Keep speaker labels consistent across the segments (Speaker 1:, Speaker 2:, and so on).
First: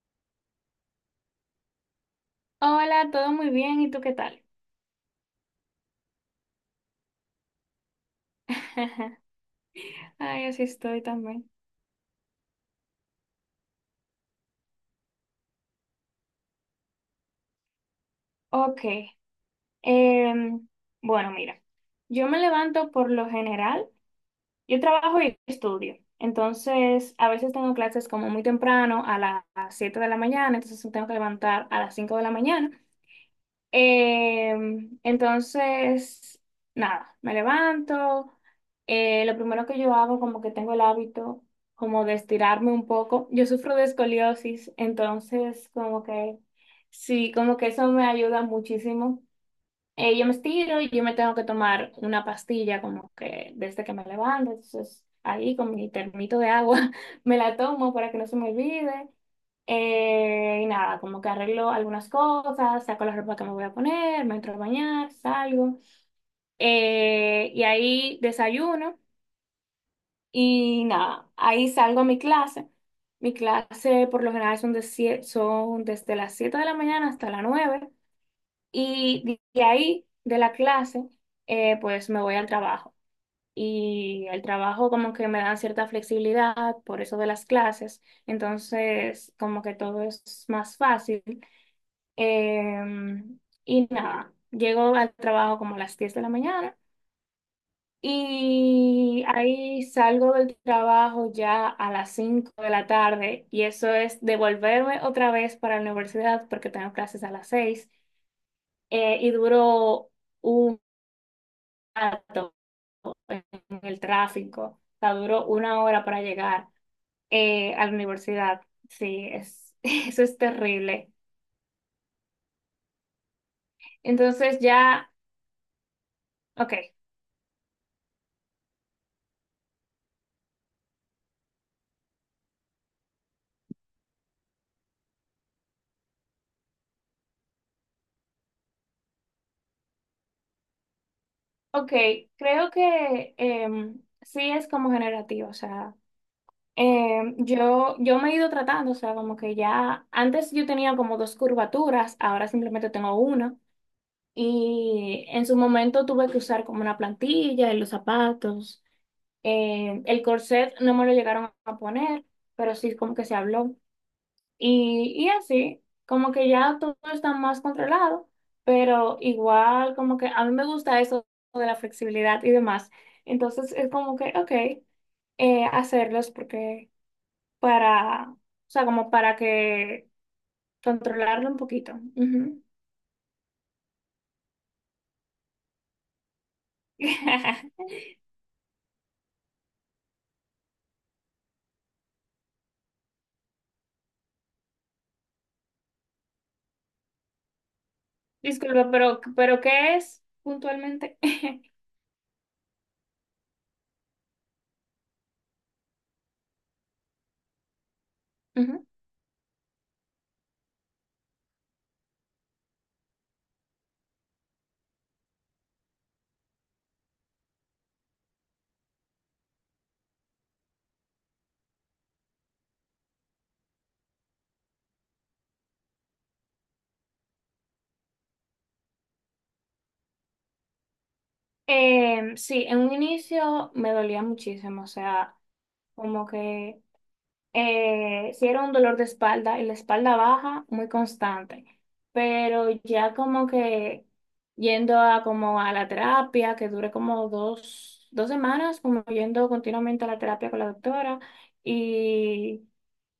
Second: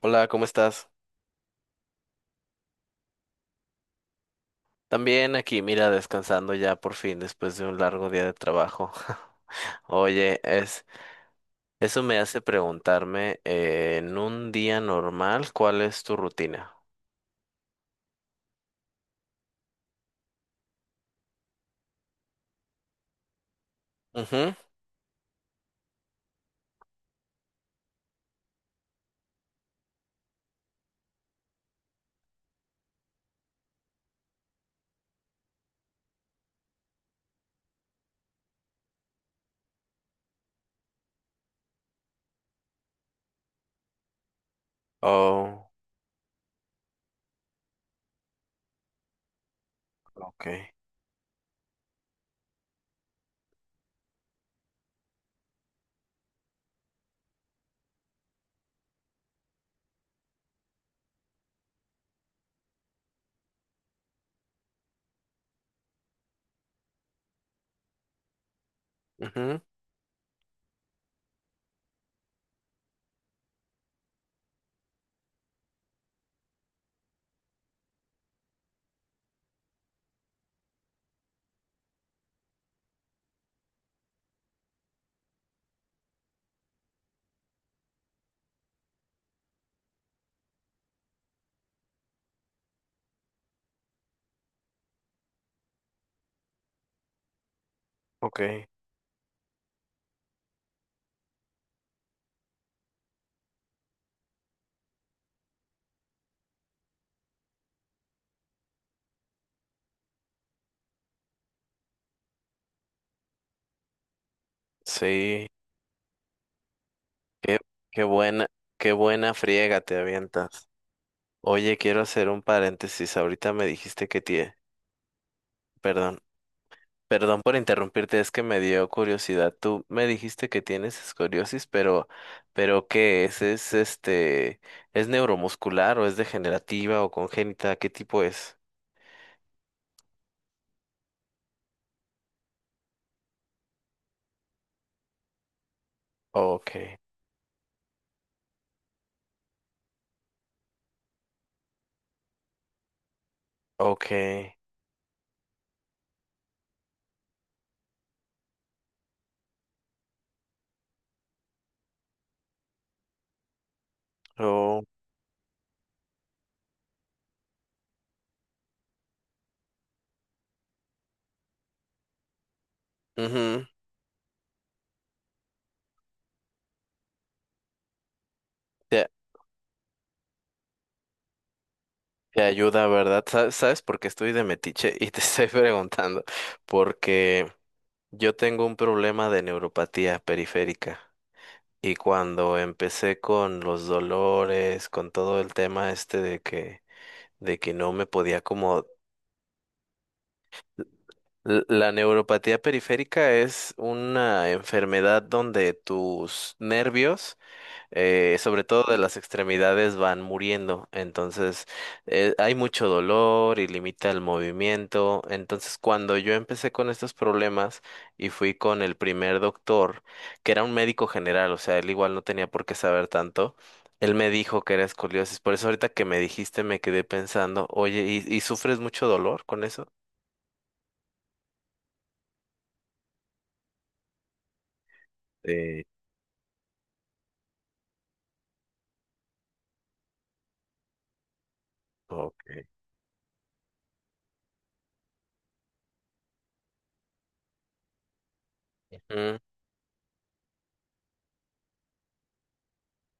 Speaker 1: Hola, ¿cómo estás?
Speaker 2: Hola, todo muy bien, ¿y tú qué tal?
Speaker 1: También aquí, mira, descansando ya por fin después de un largo día de trabajo. Oye,
Speaker 2: Ay, así estoy también.
Speaker 1: eso me hace preguntarme, en un día normal, ¿cuál es tu rutina?
Speaker 2: Ok, em, bueno, mira, yo me levanto por lo general,
Speaker 1: Ujú.
Speaker 2: yo trabajo y estudio, entonces a veces tengo clases como muy temprano, a las 7 de la mañana. Entonces me tengo que levantar a las 5 de la mañana. Eh, entonces, nada, me levanto. Lo primero que yo hago, como que tengo el hábito, como de estirarme un poco. Yo sufro de escoliosis,
Speaker 1: Oh,
Speaker 2: entonces, como que sí, como que eso me ayuda muchísimo. Yo me
Speaker 1: okay.
Speaker 2: estiro y yo me tengo que tomar una pastilla, como que desde que me levanto. Entonces, ahí con mi termito de agua me la tomo para que no se me olvide. Y nada, como que arreglo algunas cosas, saco la ropa que me voy a poner, me entro a bañar, salgo. Y ahí desayuno
Speaker 1: Ujú,
Speaker 2: y nada, ahí salgo a mi clase. Mi clase por lo general son, son desde las 7 de la mañana hasta las 9. Y de ahí, de la clase, pues me voy al trabajo. Y el trabajo como que me dan cierta flexibilidad por eso de las clases. Entonces, como que todo es más fácil. Em, y nada, llego al trabajo como a las 10 de la mañana
Speaker 1: okay.
Speaker 2: y ahí salgo del trabajo ya a las 5 de la tarde y eso es devolverme otra vez para la universidad porque tengo clases a las 6. Eh, y duró un rato en el tráfico, o sea,
Speaker 1: Sí,
Speaker 2: duró una hora para llegar
Speaker 1: qué,
Speaker 2: a la
Speaker 1: qué buena,
Speaker 2: universidad.
Speaker 1: qué
Speaker 2: Sí,
Speaker 1: buena
Speaker 2: es,
Speaker 1: friega te
Speaker 2: eso es
Speaker 1: avientas.
Speaker 2: terrible.
Speaker 1: Oye, quiero hacer un paréntesis. Ahorita me dijiste
Speaker 2: Entonces ya...
Speaker 1: perdón,
Speaker 2: Ok.
Speaker 1: Perdón por interrumpirte, es que me dio curiosidad. Tú me dijiste que tienes escoriosis, pero ¿qué es? ¿Es neuromuscular o es degenerativa o congénita? ¿Qué tipo es?
Speaker 2: Ok, creo que sí es como generativo, o sea,
Speaker 1: Okay,
Speaker 2: yo me he ido tratando, o sea, como que ya antes yo tenía como dos curvaturas, ahora simplemente tengo una,
Speaker 1: okay.
Speaker 2: y en su momento tuve que usar como una plantilla en los zapatos. El corset no me lo llegaron a poner, pero sí como que se habló.
Speaker 1: Oh,
Speaker 2: Y así, como que ya todo está más controlado, pero igual como que a mí me gusta eso de la flexibilidad y demás.
Speaker 1: ujú.
Speaker 2: Entonces es como que, ok, hacerlos porque para, o sea,
Speaker 1: Te,
Speaker 2: como para que controlarlo un poquito.
Speaker 1: te
Speaker 2: Ujú.
Speaker 1: ayuda, ¿verdad? ¿Sabes por qué estoy de metiche y te estoy preguntando? Porque yo tengo un problema de neuropatía periférica. Y cuando empecé con los dolores, con todo el tema este de que no me podía como...
Speaker 2: Disculpa, pero ¿qué es puntualmente?
Speaker 1: L- La neuropatía periférica es una enfermedad donde tus nervios, sobre
Speaker 2: Ujú.
Speaker 1: todo de las extremidades, van muriendo. Entonces hay mucho dolor y limita el movimiento. Entonces cuando yo empecé con estos problemas y fui con el primer doctor, que era un médico general, o sea, él igual no tenía por qué saber tanto, él me dijo que era escoliosis. Por eso ahorita que me dijiste me quedé pensando, oye, ¿y sufres mucho dolor con eso?
Speaker 2: Sí, en un inicio me dolía muchísimo, o sea,
Speaker 1: Sí,
Speaker 2: como que... sí era un dolor de espalda y la espalda baja muy constante,
Speaker 1: ok.
Speaker 2: pero ya como que yendo a como a la terapia, que dure como dos semanas, como yendo continuamente a la terapia con la doctora y,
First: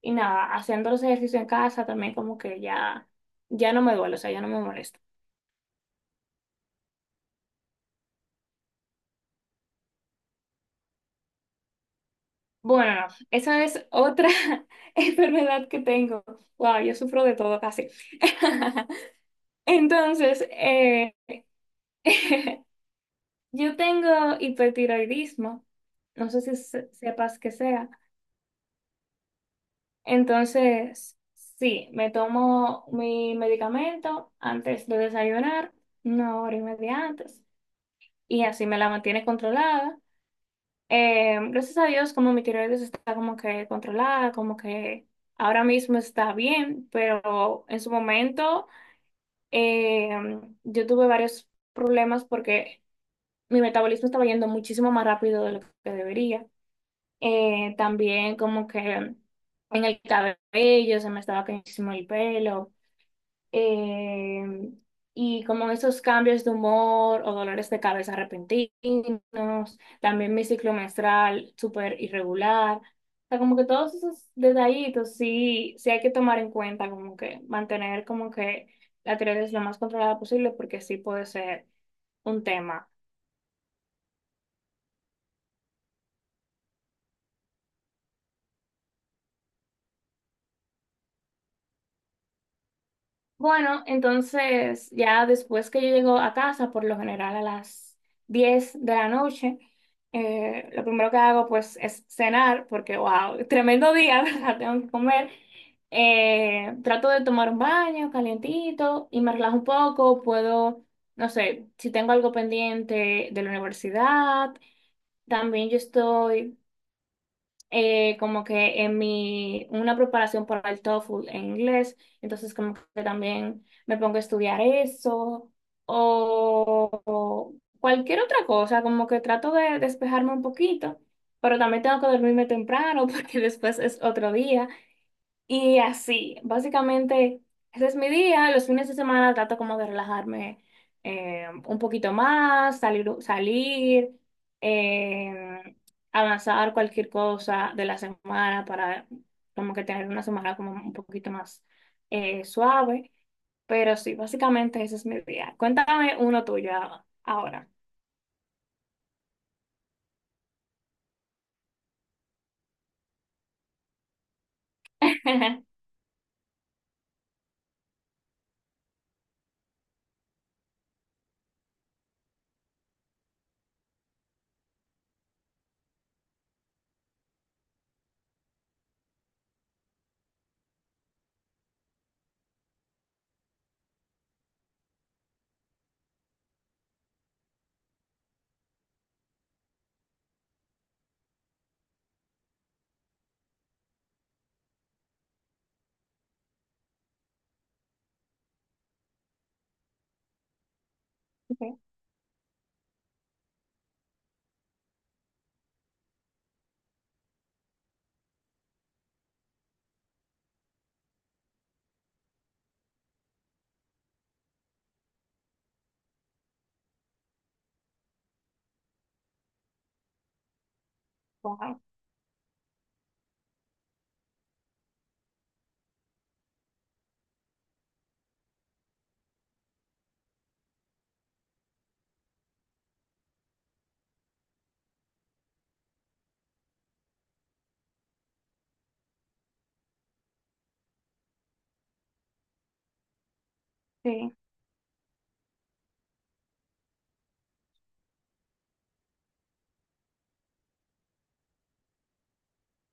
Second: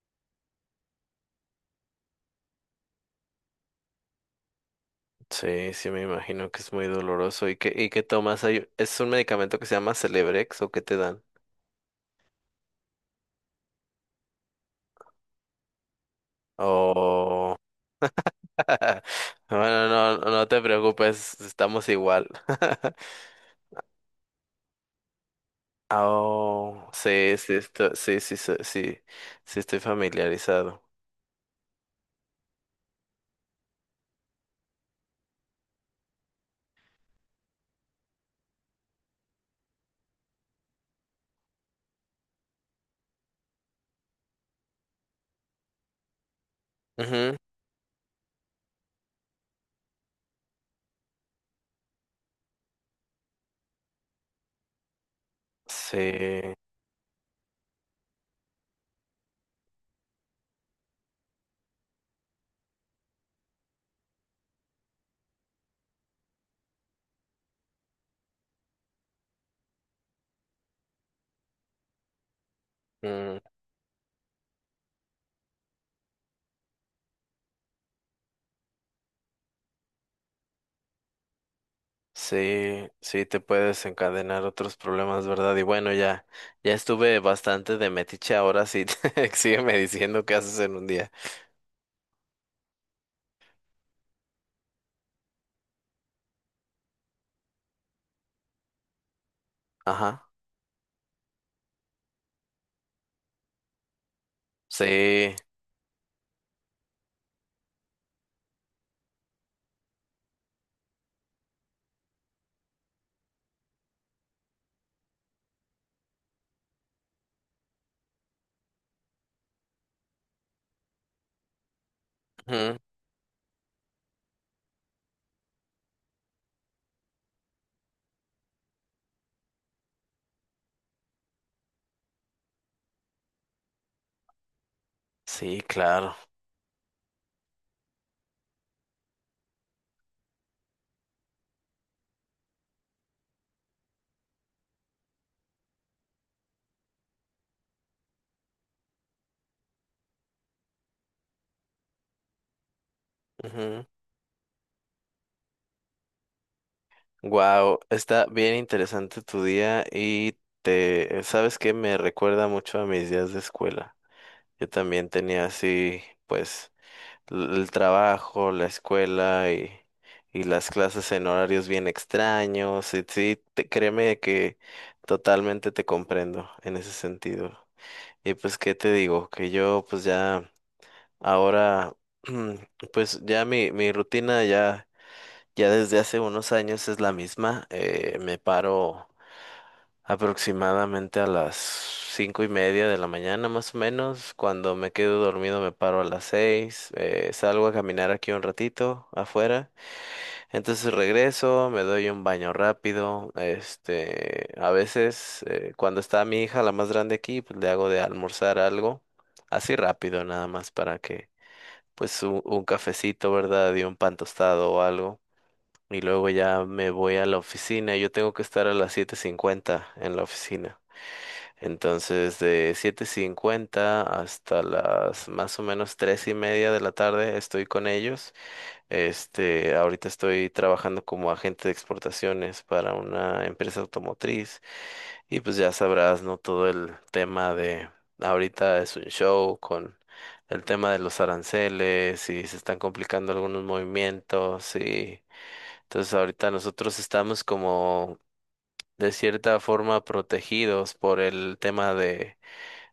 Speaker 2: y nada, haciendo los ejercicios en casa también como que ya no me duele, o sea, ya no me molesta.
Speaker 1: Sí, sí, me imagino que es muy doloroso. ¿Y qué tomas? ¿Es un medicamento que se llama Celebrex o qué te dan?
Speaker 2: Bueno, esa es otra enfermedad que tengo. Wow, yo sufro de
Speaker 1: O...
Speaker 2: todo casi.
Speaker 1: Bueno, no, no
Speaker 2: Entonces,
Speaker 1: no te preocupes, estamos igual.
Speaker 2: yo tengo hipertiroidismo, no sé si
Speaker 1: Oh, sí,
Speaker 2: sepas qué
Speaker 1: sí,
Speaker 2: sea.
Speaker 1: sí, sí, sí, sí, sí estoy familiarizado.
Speaker 2: Entonces, sí, me tomo mi medicamento antes de desayunar, una hora y media antes, y así me la mantiene controlada. Gracias a Dios, como mi tiroides está como que controlada, como que ahora mismo está bien,
Speaker 1: Ujú.
Speaker 2: pero en su momento yo tuve varios problemas porque mi metabolismo estaba yendo muchísimo más rápido de lo que
Speaker 1: Sí,
Speaker 2: debería. También como que en el cabello se me estaba cayendo muchísimo el pelo. Eh, y como esos cambios de humor o dolores de cabeza repentinos. También mi ciclo menstrual súper irregular. O sea,
Speaker 1: mm,
Speaker 2: como que todos esos detallitos sí, sí hay que tomar en cuenta, como que mantener como que la tiroides lo más controlada posible porque sí puede ser un tema.
Speaker 1: sí, sí, te puede desencadenar otros problemas, ¿verdad? Y bueno, ya estuve bastante de metiche ahora, sí. Sígueme diciendo qué haces en un día.
Speaker 2: Bueno, entonces ya después que yo llego a casa, por lo general a las 10 de la noche,
Speaker 1: Ajá.
Speaker 2: lo primero que hago pues es cenar, porque wow, tremendo día, ¿verdad? Tengo que comer.
Speaker 1: Sí,
Speaker 2: Trato de tomar un baño calientito y me relajo un poco, puedo, no sé, si tengo algo pendiente de la universidad, también yo estoy como que en una preparación para el TOEFL en inglés, entonces como
Speaker 1: ujú.
Speaker 2: que también me pongo a estudiar eso o cualquier otra cosa, como que trato de despejarme un poquito, pero también tengo que dormirme temprano porque después es otro día
Speaker 1: Sí,
Speaker 2: y
Speaker 1: claro.
Speaker 2: así, básicamente, ese es mi día. Los fines de semana trato como de relajarme un poquito más, salir, salir eh, avanzar cualquier cosa de la semana para como que tener una semana como un poquito más suave. Pero sí, básicamente ese es mi día. Cuéntame uno tuyo ahora.
Speaker 1: Wow, está bien interesante tu día. Y ¿sabes qué? Me recuerda mucho a mis días de escuela. Yo también tenía así, pues, el trabajo, la escuela y las clases en horarios bien extraños. Y sí, créeme que totalmente te comprendo en ese sentido. Y pues, ¿qué te digo? Que yo, pues ya, ahora, pues ya mi rutina ya... Ya desde hace unos años es la misma. Me paro aproximadamente a las 5:30 de la mañana, más o menos. Cuando me quedo dormido me paro a las 6. Salgo a caminar aquí un ratito afuera. Entonces regreso,
Speaker 2: Ok.
Speaker 1: me doy un baño rápido. Este, a veces cuando está mi hija, la más grande aquí, pues le hago de almorzar algo así rápido, nada más para que, pues un cafecito, ¿verdad? Y un pan tostado o algo, y luego ya me voy a la oficina. Yo tengo que estar a las 7:50 en la oficina.
Speaker 2: Wow,
Speaker 1: Entonces, de 7:50 hasta las, más o menos, 3:30 de la tarde estoy con ellos. Este, ahorita estoy trabajando como agente de exportaciones para una empresa automotriz, y pues ya sabrás, ¿no? Todo el tema de ahorita es un show con el tema de los aranceles y se están complicando algunos
Speaker 2: sí,
Speaker 1: movimientos. Y entonces ahorita nosotros estamos, como de cierta forma, protegidos por el tema de,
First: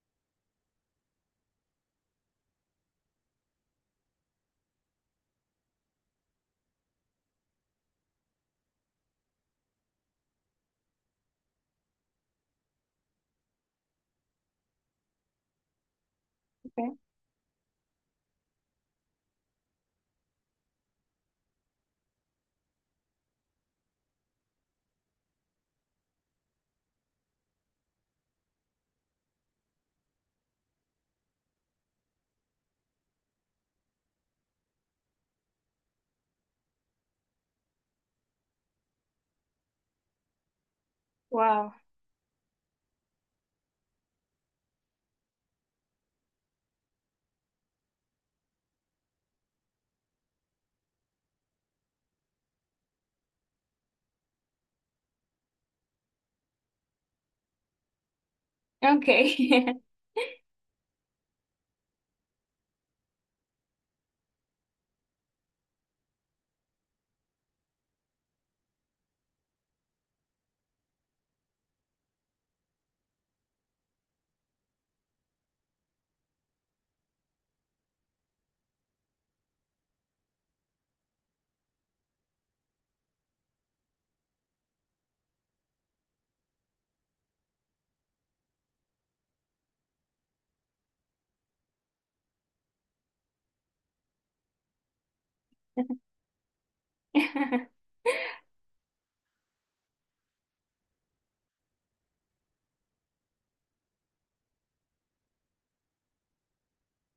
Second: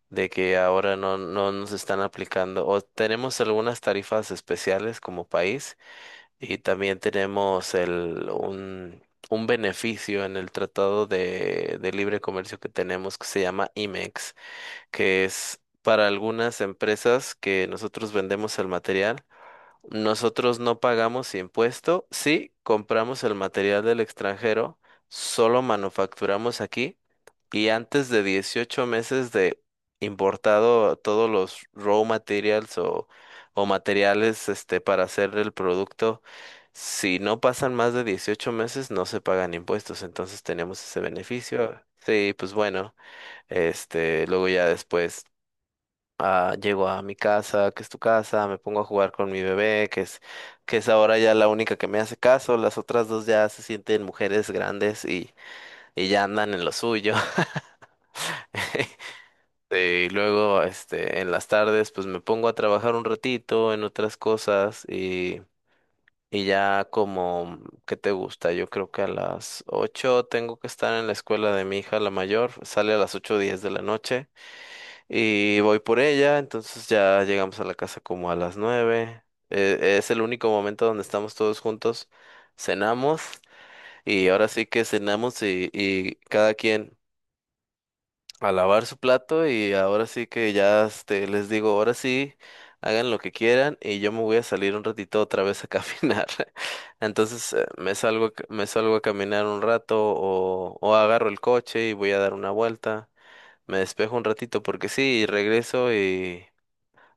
Speaker 1: de que ahora no, no nos están aplicando, o tenemos algunas tarifas especiales como país. Y también tenemos un beneficio en el tratado de libre comercio que tenemos, que se llama IMEX, que es para algunas
Speaker 2: ok,
Speaker 1: empresas que nosotros vendemos el material. Nosotros no pagamos impuesto, sí compramos el material del extranjero, solo manufacturamos aquí, y antes de 18 meses de importado todos los raw materials o materiales, este, para hacer el producto, si no pasan más de 18 meses no se pagan impuestos. Entonces tenemos ese
Speaker 2: wow.
Speaker 1: beneficio. Sí, pues bueno. Este, luego ya después, llego a mi casa, que es tu casa, me pongo a jugar con mi bebé, que es ahora ya la única que me hace caso. Las otras dos ya se sienten mujeres grandes, y ya andan en lo suyo.
Speaker 2: Okay.
Speaker 1: Y luego, este, en las tardes, pues me pongo a trabajar un ratito en otras cosas, y ya como, ¿qué te gusta? Yo creo que a las 8 tengo que estar en la escuela de mi hija, la mayor, sale a las 8:10 de la noche. Y voy por ella, entonces ya llegamos a la casa como a las 9. Es el único momento donde estamos todos juntos. Cenamos, y ahora sí que cenamos, y cada quien a lavar su plato. Y ahora sí que ya, este, les digo, ahora sí, hagan lo que quieran, y yo me voy a salir un ratito otra vez a caminar. Entonces me salgo a caminar un rato, o agarro el coche y voy a dar una vuelta. Me despejo un ratito porque sí, y regreso y...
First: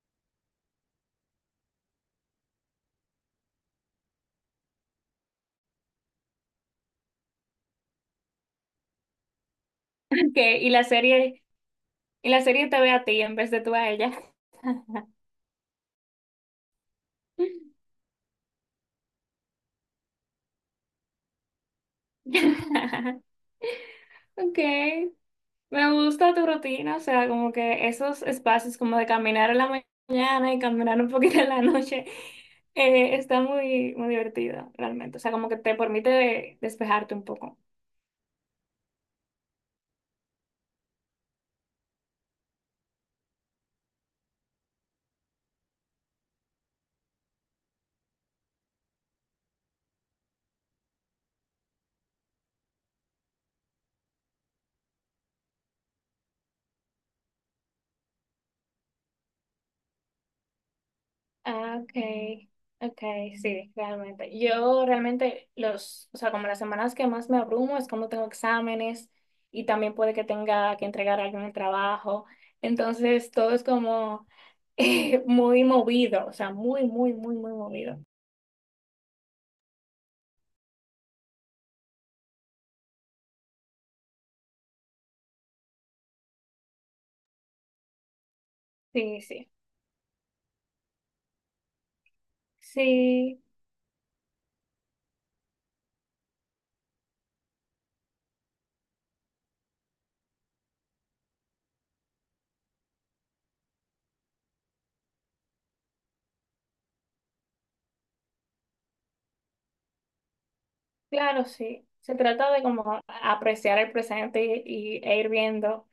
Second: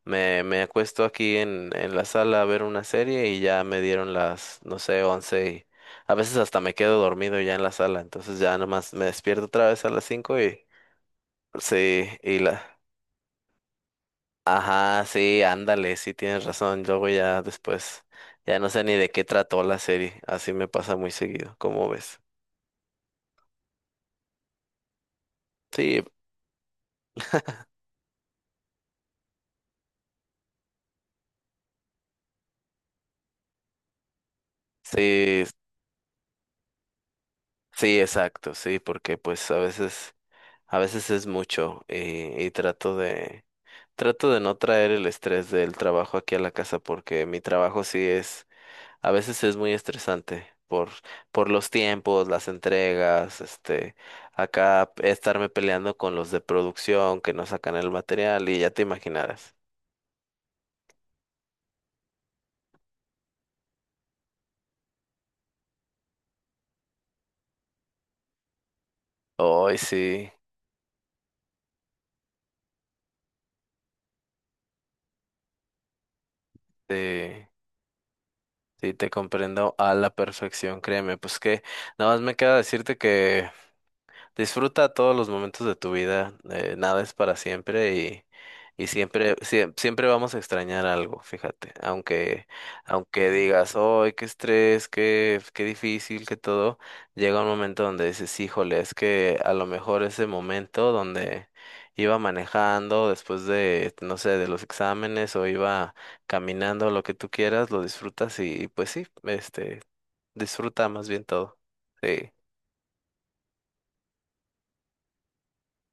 Speaker 1: Me acuesto aquí en la sala a ver una serie, y ya me dieron las, no sé, 11, y a veces hasta me quedo dormido ya en la sala. Entonces ya nomás me despierto otra vez a las 5 y
Speaker 2: Okay, y la serie...
Speaker 1: sí,
Speaker 2: Y
Speaker 1: y
Speaker 2: la serie
Speaker 1: la...
Speaker 2: te ve a ti en vez de tú a ella.
Speaker 1: Ajá, sí, ándale, sí, tienes razón. Luego, ya después, ya no sé ni de qué trató la serie, así me pasa muy seguido. ¿Cómo ves?
Speaker 2: Ok, me
Speaker 1: Sí,
Speaker 2: gusta tu rutina, o sea, como que esos espacios como de caminar en la mañana y caminar un poquito en la noche, está muy, muy divertido realmente, o sea,
Speaker 1: sí,
Speaker 2: como que te permite despejarte un poco.
Speaker 1: sí, exacto, sí. Porque pues a veces es mucho, y trato de... Trato de no traer el estrés del trabajo aquí a la casa, porque mi trabajo sí es, a veces es muy estresante por los tiempos, las entregas, este, acá estarme peleando con los de producción que no sacan el material, y ya te imaginarás.
Speaker 2: Ah, okay, ok, sí, realmente. Yo realmente los, o sea, como las semanas que más me abrumo es cuando tengo exámenes y
Speaker 1: Hoy
Speaker 2: también puede que
Speaker 1: sí,
Speaker 2: tenga que entregar algún trabajo. Entonces todo es como muy movido, o sea, muy, muy, muy,
Speaker 1: sí,
Speaker 2: muy movido.
Speaker 1: sí te comprendo a la perfección, créeme. Pues que nada más me queda decirte que: disfruta todos los momentos de tu vida, nada es para siempre, y
Speaker 2: Sí,
Speaker 1: siempre,
Speaker 2: sí.
Speaker 1: siem- siempre vamos a extrañar algo, fíjate, aunque
Speaker 2: Sí.
Speaker 1: digas, ¡ay, qué estrés, qué difícil, qué todo! Llega un momento donde dices: híjole, es que a lo mejor ese momento donde iba manejando después de, no sé, de los exámenes, o iba caminando, lo que tú quieras, lo disfrutas, y pues sí, este, disfruta más bien
Speaker 2: Claro,
Speaker 1: todo.
Speaker 2: sí. Se
Speaker 1: Sí,
Speaker 2: trata de como apreciar el presente e ir viendo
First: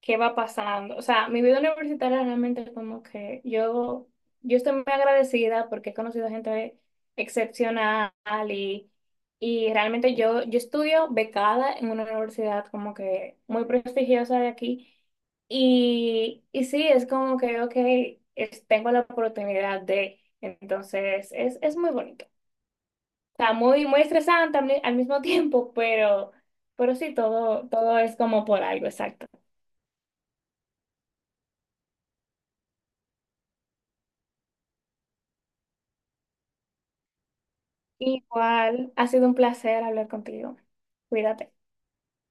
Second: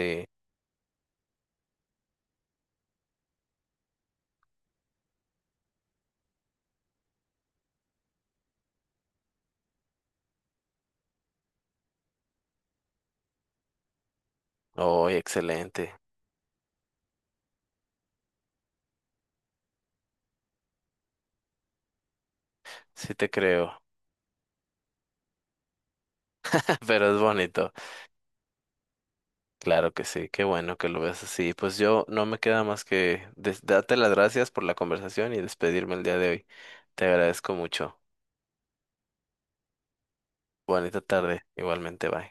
Speaker 2: qué va pasando. O sea, mi vida universitaria realmente como que yo estoy muy agradecida porque he conocido gente excepcional y, y realmente yo estudio becada en una universidad como que muy prestigiosa de aquí.
Speaker 1: ¡Ay, excelente!
Speaker 2: Y sí, es como que, ok, tengo la oportunidad de, entonces, es muy bonito.
Speaker 1: Sí te
Speaker 2: Está
Speaker 1: creo.
Speaker 2: muy, muy estresante al al mismo tiempo, pero,
Speaker 1: Pero
Speaker 2: sí,
Speaker 1: es
Speaker 2: todo,
Speaker 1: bonito.
Speaker 2: todo es como por algo, exacto.
Speaker 1: Claro que sí, qué bueno que lo ves así. Pues yo no me queda más que darte las gracias por la conversación y despedirme el día de hoy. Te agradezco mucho.
Speaker 2: Igual, ha sido un placer hablar contigo.
Speaker 1: Bonita tarde,
Speaker 2: Cuídate.
Speaker 1: igualmente, bye.